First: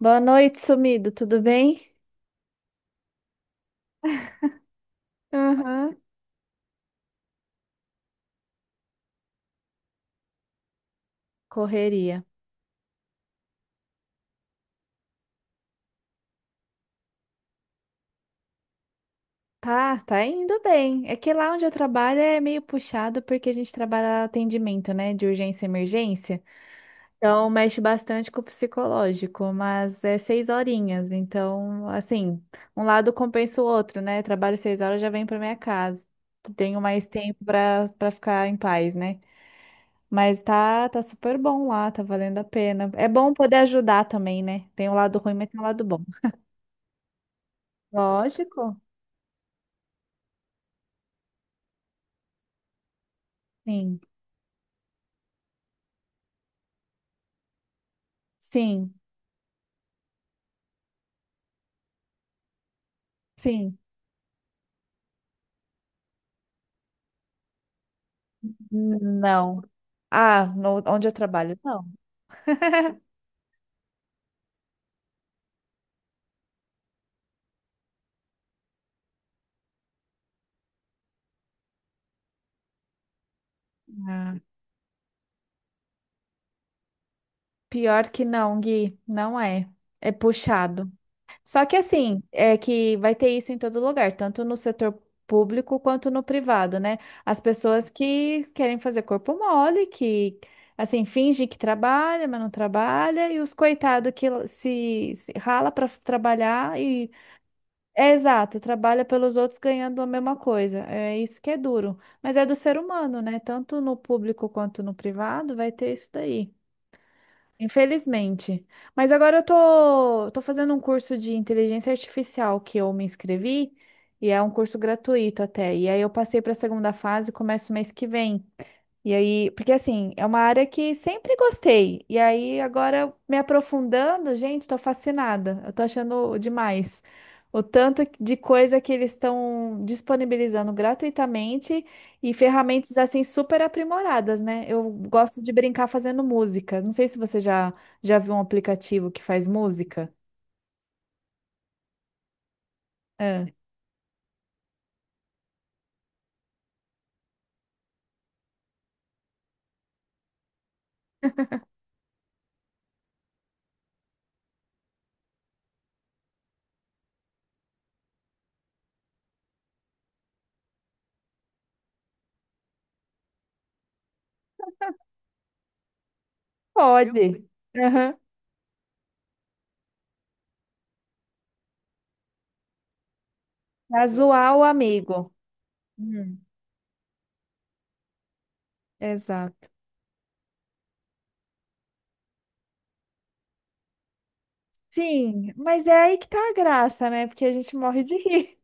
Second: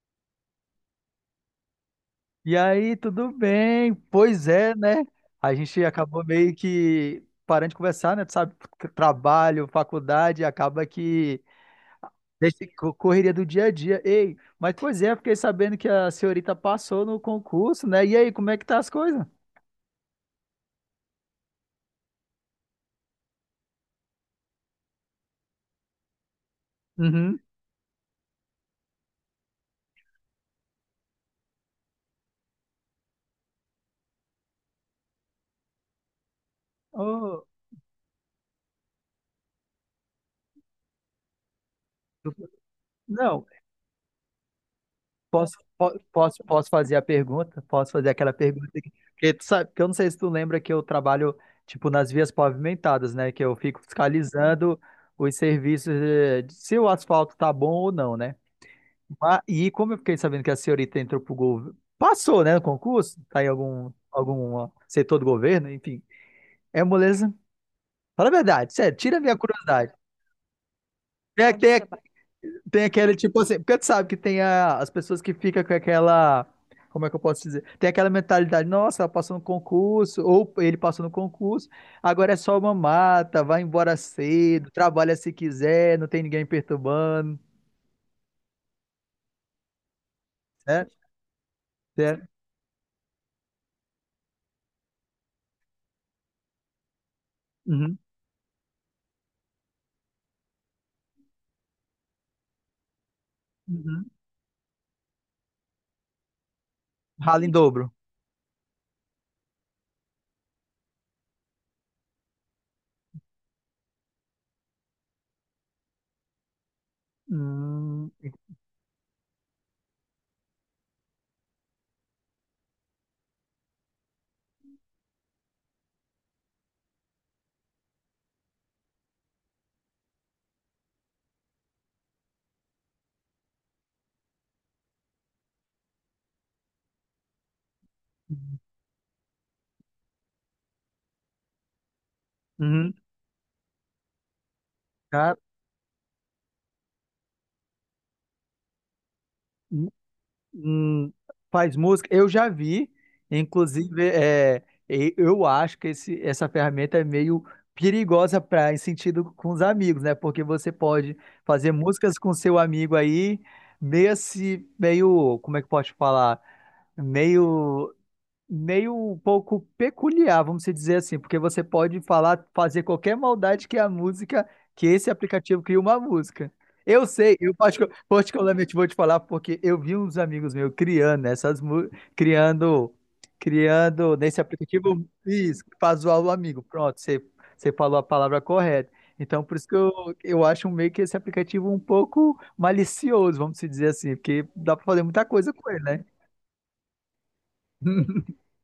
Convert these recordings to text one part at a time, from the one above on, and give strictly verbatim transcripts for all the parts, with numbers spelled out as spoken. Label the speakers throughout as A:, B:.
A: Boa noite, sumido, tudo bem?
B: E aí, tudo bem? Pois é, né? A gente
A: Aham.
B: acabou meio que parando de conversar, né? Tu sabe, trabalho, faculdade, acaba que
A: Correria.
B: deixa co- correria do dia a dia. Ei, mas pois é, fiquei sabendo que a senhorita passou no concurso, né? E aí, como é que tá as coisas?
A: Tá, tá indo bem. É que lá onde eu trabalho é meio puxado porque a gente trabalha atendimento, né, de urgência e emergência.
B: Uhum.
A: Então mexe bastante com o psicológico, mas é seis horinhas. Então, assim, um lado compensa o outro, né? Trabalho seis horas, já venho para minha casa. Tenho mais tempo
B: Oh,
A: para para ficar em paz, né? Mas tá, tá super bom lá, tá valendo a pena. É bom
B: não,
A: poder ajudar também, né? Tem um lado ruim, mas
B: Posso,
A: tem um lado
B: po-
A: bom.
B: posso, posso fazer a pergunta? Posso fazer aquela pergunta
A: Lógico.
B: que, que tu sabe, que eu não sei se tu lembra que eu trabalho tipo nas vias pavimentadas, né? Que eu fico
A: Sim,
B: fiscalizando os serviços eh, de se o asfalto tá bom ou não, né?
A: sim,
B: Ma- E como eu fiquei sabendo que a senhorita entrou pro governo, passou, né, no concurso, tá em
A: sim.
B: algum algum ó, setor do governo, enfim. É moleza. Fala a verdade, sério, tira a minha
A: Não.
B: curiosidade.
A: Ah, no- onde eu
B: Tem,
A: trabalho?
B: tem
A: Não.
B: Tem aquele tipo assim, porque tu sabe que tem a- as pessoas que ficam com aquela, como é que eu posso dizer? Tem aquela mentalidade, nossa, ela passou no concurso, ou ele passou no concurso, agora é só uma mata, vai embora
A: Ah,
B: cedo, trabalha se quiser, não tem ninguém perturbando,
A: pior que não, Gui, não é. É
B: né?
A: puxado. Só que assim,
B: É.
A: é que vai ter isso em todo lugar, tanto no setor público quanto no privado, né? As pessoas
B: Uhum,
A: que querem fazer corpo mole, que assim, finge que trabalha, mas não trabalha, e os
B: uhum.
A: coitados que se, se rala para trabalhar e
B: Rala em dobro.
A: é exato, trabalha pelos outros ganhando a mesma coisa. É isso que é duro. Mas é do ser humano, né? Tanto no público quanto no privado vai ter isso daí.
B: Hum,
A: Infelizmente. Mas agora eu tô, tô fazendo um curso de inteligência artificial que eu me inscrevi e é um curso gratuito até. E aí eu passei para a segunda fase, começo mês que vem. E aí, porque assim, é uma área que sempre gostei. E aí, agora me aprofundando, gente, tô fascinada. Eu tô achando demais. O tanto de coisa que eles estão disponibilizando gratuitamente e
B: uhum.
A: ferramentas assim super aprimoradas, né? Eu
B: Cara,
A: gosto de brincar fazendo música. Não sei se você já já viu um aplicativo que faz
B: hum.
A: música.
B: Hum, faz música. Eu já vi,
A: Ah,
B: inclusive, é, e- eu acho que esse, essa ferramenta é meio perigosa para em sentido com os amigos, né? Porque você pode fazer músicas com seu amigo aí, meio se, meio, como é que pode falar? Meio meio um pouco peculiar, vamos se dizer assim, porque você pode falar, fazer qualquer maldade que é a música, que esse aplicativo cria uma música. Eu
A: pode.
B: sei,
A: Vi.
B: eu particu-
A: Uhum.
B: particularmente vou te falar porque eu vi uns amigos meus criando essas mu- criando
A: Pra
B: criando nesse
A: zoar o
B: aplicativo
A: amigo.
B: isso, faz zoar o
A: Hum,
B: amigo. Pronto, você você falou a palavra correta. Então,
A: exato.
B: por isso que eu, eu acho meio que esse aplicativo um pouco malicioso, vamos se dizer assim, porque dá para fazer muita
A: Sim,
B: coisa com ele,
A: mas é
B: né?
A: aí que tá a graça, né? Porque a gente morre de rir.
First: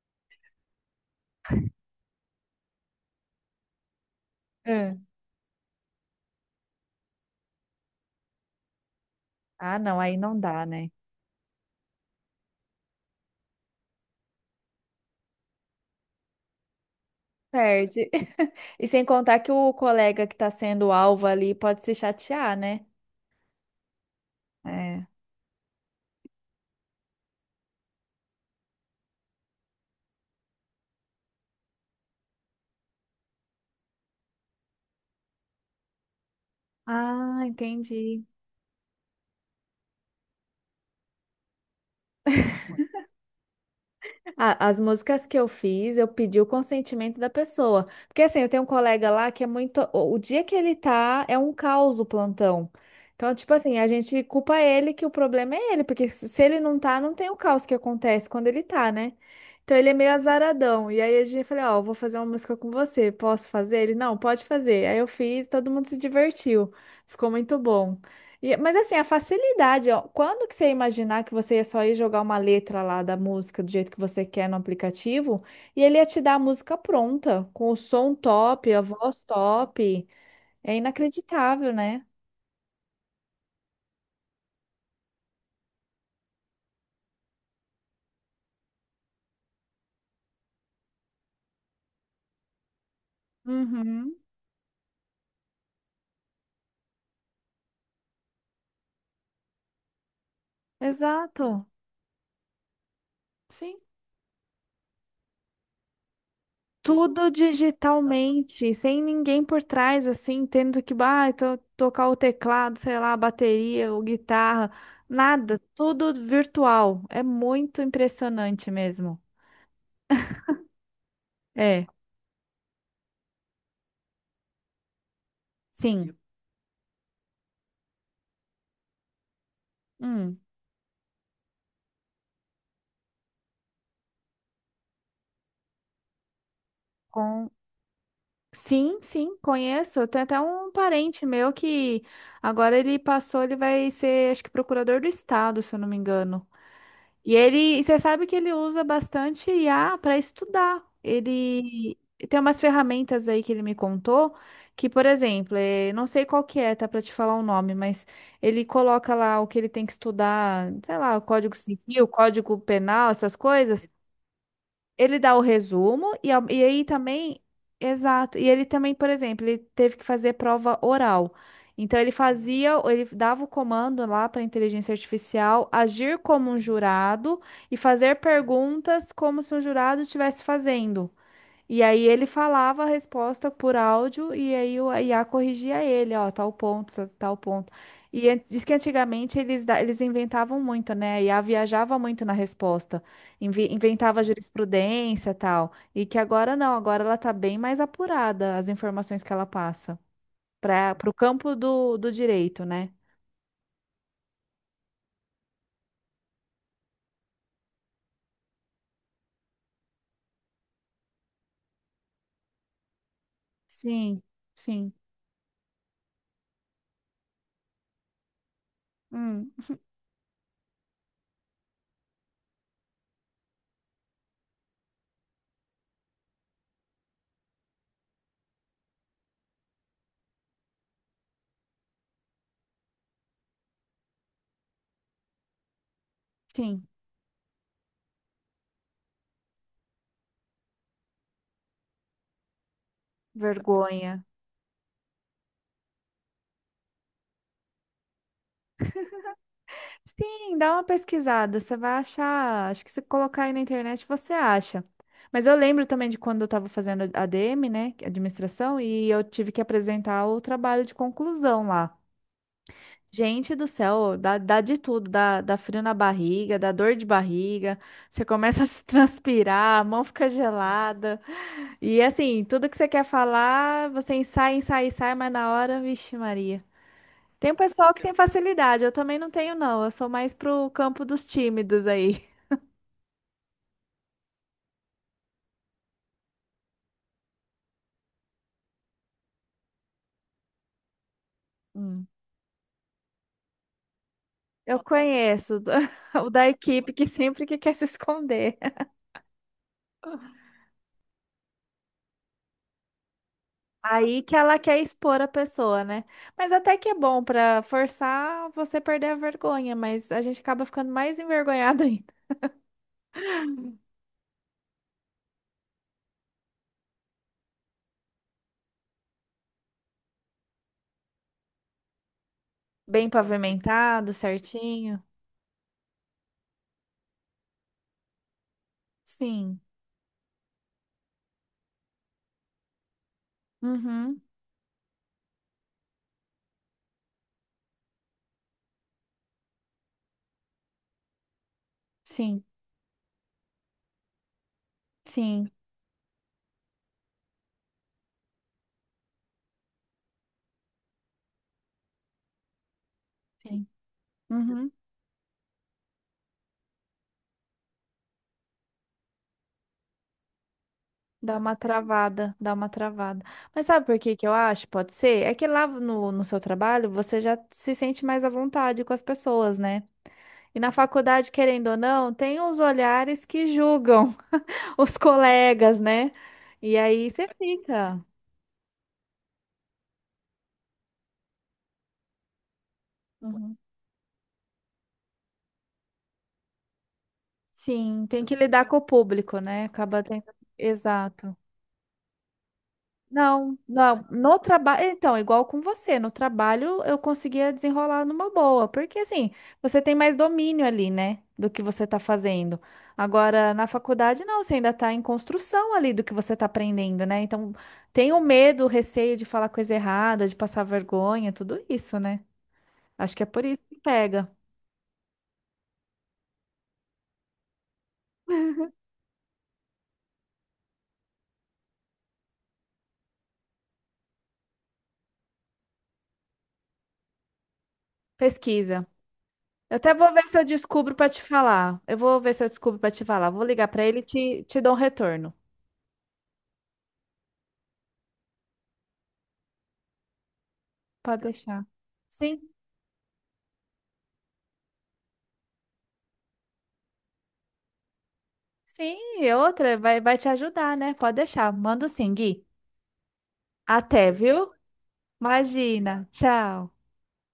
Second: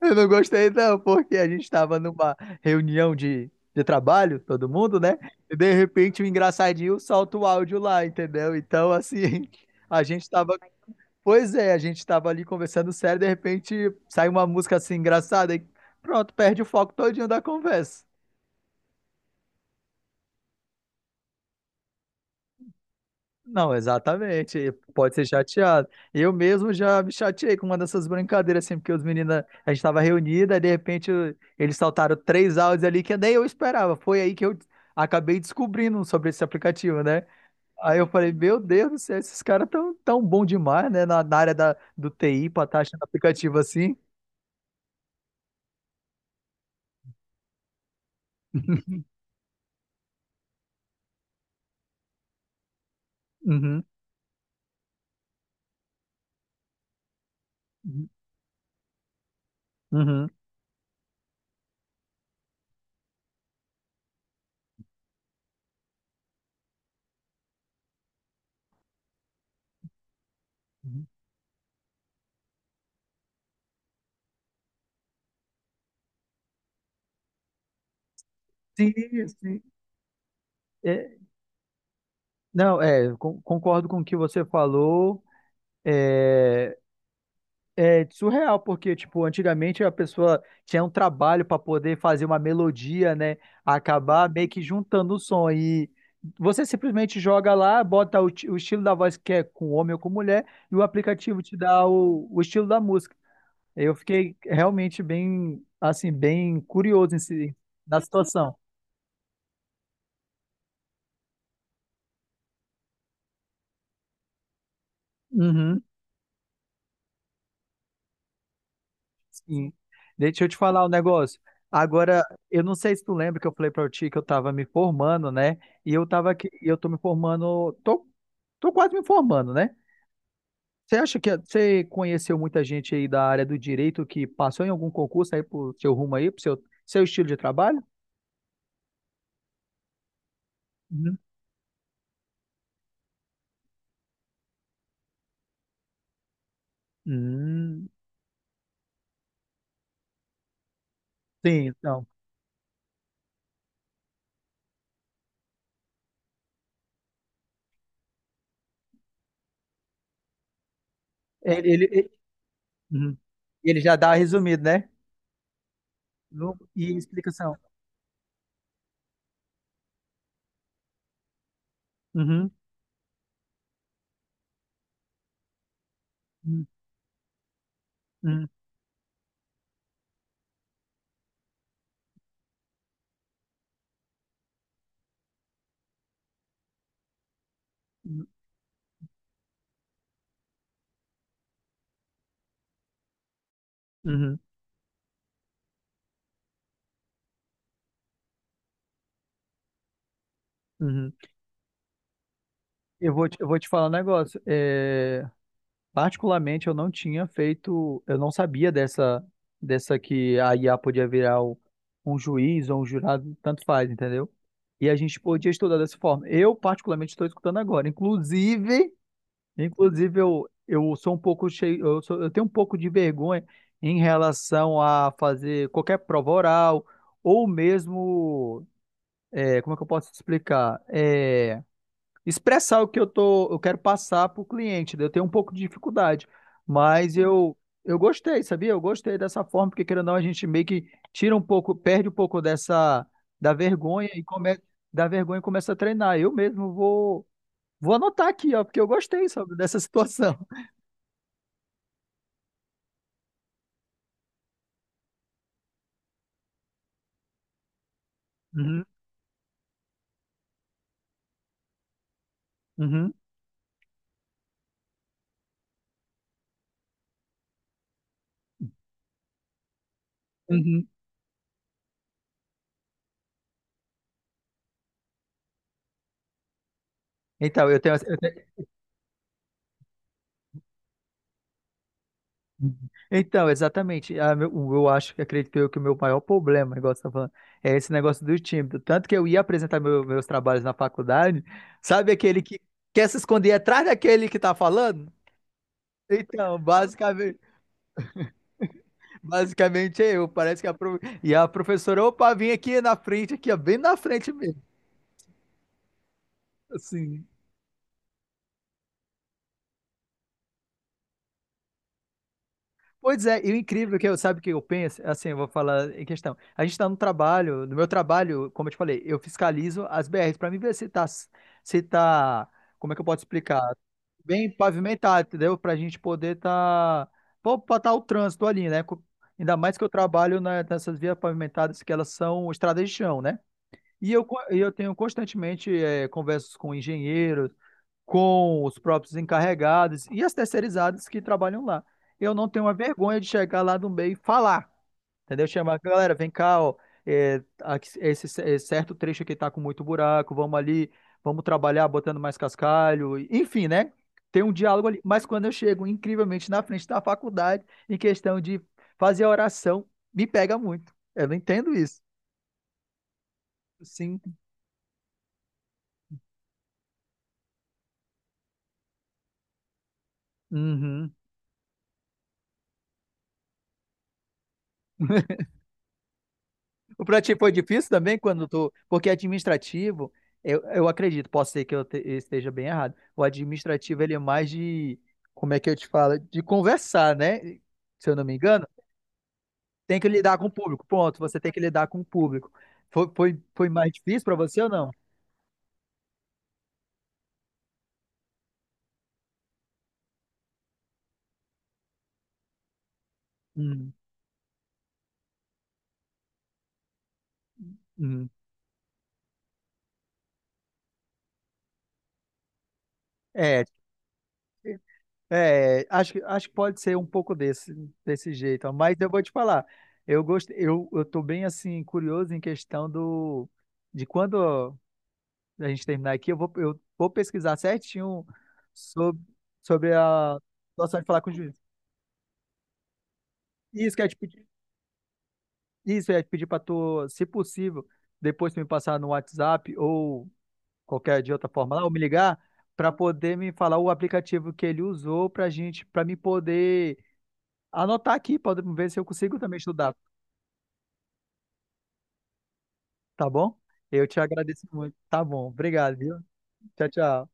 B: Eu não gostei, não, porque a gente estava numa reunião de, de trabalho, todo
A: É.
B: mundo, né? E de repente o engraçadinho solta o áudio lá, entendeu? Então, assim,
A: Ah, não,
B: a
A: aí
B: gente
A: não
B: estava.
A: dá, né?
B: Pois é, a gente estava ali conversando sério, de repente sai uma música assim engraçada e pronto, perde o foco todinho da conversa.
A: Perde. E sem contar que o colega que tá sendo alvo ali pode se chatear, né?
B: Não, exatamente. E
A: É.
B: pode ser chateado. Eu mesmo já me chateei com uma dessas brincadeiras, assim, porque os meninos, a gente estava reunida, e de repente eu- eles saltaram três áudios ali que nem eu esperava. Foi aí que eu acabei descobrindo sobre esse aplicativo, né?
A: Ah,
B: Aí eu
A: entendi.
B: falei, meu Deus do céu, esses caras tão tão bom demais, né? Na, na área da, do T I, pra estar achando aplicativo assim.
A: A- As músicas que eu fiz, eu pedi o consentimento da pessoa. Porque assim, eu tenho um colega lá que é muito. O o dia que ele tá, é um caos o plantão. Então, tipo assim, a gente culpa ele que o problema é ele, porque se se ele não tá, não tem o caos que acontece quando ele tá, né? Então ele é meio
B: Uhum.
A: azaradão. E aí a gente falou, ó, eu vou fazer uma música com você, posso fazer? Ele, não, pode fazer. Aí eu fiz, todo mundo se divertiu. Ficou muito bom. E- mas assim, a facilidade, ó, quando que você ia
B: Uhum.
A: imaginar que você ia só ir jogar uma letra lá da música do jeito que você quer no aplicativo e ele ia te dar a música pronta, com o som top, a
B: Sim,
A: voz
B: sim.
A: top. É
B: É,
A: inacreditável, né?
B: não, é, con- concordo com o que você falou. É, é surreal, porque, tipo, antigamente a pessoa tinha um trabalho para poder fazer uma melodia, né?
A: Uhum,
B: Acabar meio que juntando o som. E você simplesmente joga lá, bota o, ti- o estilo da voz que é com homem ou com mulher, e o aplicativo te
A: exato.
B: dá o, o estilo da música.
A: Sim.
B: Eu fiquei realmente bem, assim, bem curioso em
A: Tudo
B: si- na situação.
A: digitalmente, sem ninguém por trás, assim, tendo que ah, to- tocar o teclado, sei lá, a bateria ou guitarra, nada,
B: Uhum.
A: tudo virtual. É muito impressionante mesmo.
B: Sim. Deixa eu te falar um negócio.
A: É,
B: Agora, eu não sei se tu lembra que eu falei pra ti que eu tava me formando, né? E eu
A: sim.
B: tava aqui, e eu tô me formando, tô, tô, quase me formando, né?
A: Hum.
B: Você acha que você conheceu muita gente aí da área do direito que passou em algum concurso aí pro seu rumo aí, pro seu, seu estilo de
A: Com
B: trabalho?
A: sim, sim, conheço. Tem até um
B: Uhum.
A: parente meu que agora ele passou, ele vai ser, acho que procurador do estado, se eu não me engano. E ele, e
B: Hum,
A: você sabe que ele usa bastante I A para estudar.
B: sim,
A: Ele
B: então.
A: tem umas ferramentas aí que ele me contou, que, por exemplo, eh, não sei qual que é, tá para te falar o nome, mas ele coloca lá o que ele tem que estudar, sei lá, o Código
B: Ele, ele,
A: Civil,
B: ele,
A: Código Penal,
B: Uhum.
A: essas
B: Ele
A: coisas.
B: já dá resumido, né?
A: Ele dá o resumo e, ao-
B: No-
A: e aí
B: E
A: também,
B: explicação.
A: exato. E ele também, por exemplo, ele teve que fazer prova oral. Então ele
B: Uhum.
A: fazia, ele dava o comando lá para a inteligência artificial agir como um
B: Uhum.
A: jurado e fazer
B: Uhum.
A: perguntas como se um jurado estivesse fazendo. E aí ele falava a resposta por áudio e aí o- a I A corrigia ele, ó, tal ponto, tal tal ponto. E an- diz que antigamente eles, da- eles inventavam muito, né? A I A viajava muito na resposta, invi- inventava
B: Uhum.
A: jurisprudência e tal. E que agora não, agora ela tá bem mais apurada as informações que ela passa para
B: Uhum.
A: o campo do, do direito, né?
B: Eu vou te, eu vou te falar um negócio. É, particularmente, eu não tinha feito, eu não sabia dessa, dessa que a I A podia virar o- um juiz ou um jurado, tanto faz,
A: Sim,
B: entendeu? E
A: sim.
B: a gente podia estudar dessa forma. Eu, particularmente, estou escutando agora. Inclusive,
A: Hum,
B: inclusive eu, eu sou um pouco cheio, eu, sou- eu tenho um pouco de vergonha em relação a fazer qualquer prova oral ou mesmo, é, como é que eu posso explicar? Eh, expressar o que eu tô, eu quero passar para o cliente, né? Eu tenho um pouco de dificuldade,
A: sim.
B: mas eu eu gostei, sabia? Eu gostei dessa forma, porque querendo ou não, a gente meio que tira um pouco, perde um pouco dessa da vergonha
A: Vergonha.
B: e começa da vergonha e começa a treinar. Eu mesmo vou vou anotar aqui, ó, porque eu gostei, sabe, dessa situação.
A: Sim, dá uma pesquisada, você vai achar. Acho que se colocar aí na internet você acha. Mas eu lembro também de quando eu estava fazendo A D M, né, administração,
B: Uhum,
A: e eu tive que apresentar o trabalho de conclusão lá.
B: uhum,
A: Gente do céu, dá, dá de tudo, dá, dá frio na barriga, dá dor de barriga, você começa a se transpirar, a mão fica
B: uhum.
A: gelada. E assim, tudo que você quer falar, você ensaia, ensaia, ensaia, mas na hora, vixe, Maria. Tem um
B: Então, eu
A: pessoal
B: tenho,
A: que tem
B: eu tenho
A: facilidade, eu também não tenho, não. Eu sou mais pro campo dos tímidos aí.
B: Uhum. Então, exatamente. A meu- o- Eu acho que acredito eu que o meu maior problema, igual você tá falando, é esse negócio do tímido. Tanto que eu ia apresentar meu- meus trabalhos na faculdade,
A: Hum.
B: sabe aquele que quer se esconder atrás daquele que tá
A: Eu
B: falando?
A: conheço o da
B: Então,
A: equipe que
B: basicamente,
A: sempre que quer se esconder.
B: basicamente é eu. Parece que a, pro- e a professora, opa, vim aqui na frente, aqui, ó, bem na
A: Aí
B: frente
A: que ela
B: mesmo.
A: quer expor a pessoa, né? Mas até que é bom
B: Assim.
A: pra forçar você perder a vergonha, mas a gente acaba ficando mais envergonhada ainda.
B: Pois é, e o incrível que eu, sabe o que eu penso? Assim, eu vou falar em questão. A gente está no trabalho, no meu trabalho, como eu te falei, eu fiscalizo as B Rs para mim ver se tá, se tá, como é que eu
A: Bem
B: posso explicar?
A: pavimentado,
B: Bem
A: certinho.
B: pavimentado, entendeu? Para a gente poder tá, para tá o trânsito ali, né? Co- Ainda
A: Sim.
B: mais que eu trabalho na- nessas vias pavimentadas que elas são estradas de chão, né? E
A: Uhum.
B: eu, co- e eu tenho constantemente eh, conversas com engenheiros, com os próprios encarregados e as terceirizadas que trabalham lá. Eu
A: Sim.
B: não tenho uma vergonha de chegar lá no meio e falar, entendeu?
A: Sim.
B: Chamar, galera, vem cá, ó, é, aqui- esse, esse certo trecho aqui tá com muito buraco, vamos ali, vamos trabalhar botando mais cascalho, e-
A: Sim.
B: enfim, né? Tem um
A: Uhum.
B: diálogo ali. Mas quando eu chego, incrivelmente, na frente da faculdade, em questão de fazer a oração, me pega muito. Eu não
A: Dá uma
B: entendo isso.
A: travada, dá uma travada. Mas sabe por que
B: Sim.
A: que eu acho? Pode ser? É que lá no, no seu trabalho você já se sente mais à vontade com as pessoas, né? E na
B: Uhum.
A: faculdade, querendo ou não, tem os olhares que julgam os colegas, né? E
B: O
A: aí
B: pra
A: você
B: ti foi difícil
A: fica.
B: também quando tu. Porque é administrativo, eu, eu acredito, posso ser que eu te- eu esteja bem errado. O
A: Uhum.
B: administrativo, ele é mais de. Como é que eu te falo? De conversar, né?
A: Sim,
B: Se eu
A: tem
B: não
A: que
B: me
A: lidar
B: engano,
A: com o público, né?
B: tem
A: Acaba
B: que
A: tendo.
B: lidar com o público. Ponto.
A: Exato.
B: Você tem que lidar com o público. Foi, foi,
A: Não,
B: foi mais
A: não.
B: difícil pra
A: No
B: você ou
A: trabalho,
B: não?
A: então, igual com você, no trabalho eu conseguia desenrolar numa boa, porque assim, você tem mais domínio ali, né, do que você está fazendo. Agora, na
B: Hum,
A: faculdade, não, você ainda está em construção ali do que você está aprendendo, né? Então, tem o
B: hum.
A: medo, o receio de falar coisa errada, de passar vergonha, tudo isso, né? Acho que é por isso
B: É,
A: que pega.
B: é, acho, que- acho que pode ser um pouco desse, desse jeito, ó, mas eu vou te falar, eu gosto, eu, eu tô bem assim, curioso em questão do, de quando a gente terminar aqui, eu vou, eu vou pesquisar certinho
A: Pesquisa.
B: sobre,
A: Eu até
B: sobre
A: vou ver se
B: a
A: eu descubro
B: situação de
A: para te
B: falar com o juiz.
A: falar. Eu vou ver se eu descubro para te falar. Vou ligar para
B: Isso
A: ele
B: que
A: e
B: eu ia te
A: te,
B: pedir,
A: te dou um retorno.
B: isso que eu ia te pedir para tu, se possível, depois tu me passar no WhatsApp ou qualquer
A: Pode
B: de outra
A: deixar.
B: forma lá, ou me ligar
A: Sim.
B: para poder me falar o aplicativo que ele usou para gente, para me poder anotar aqui, para ver
A: Sim,
B: se eu
A: e
B: consigo também
A: outra
B: estudar,
A: vai, vai te ajudar, né? Pode deixar. Mando sim, Gui.
B: tá bom? Eu
A: Até,
B: te
A: viu?
B: agradeço muito. Tá bom, obrigado,
A: Imagina.
B: viu?
A: Tchau.
B: Tchau, tchau.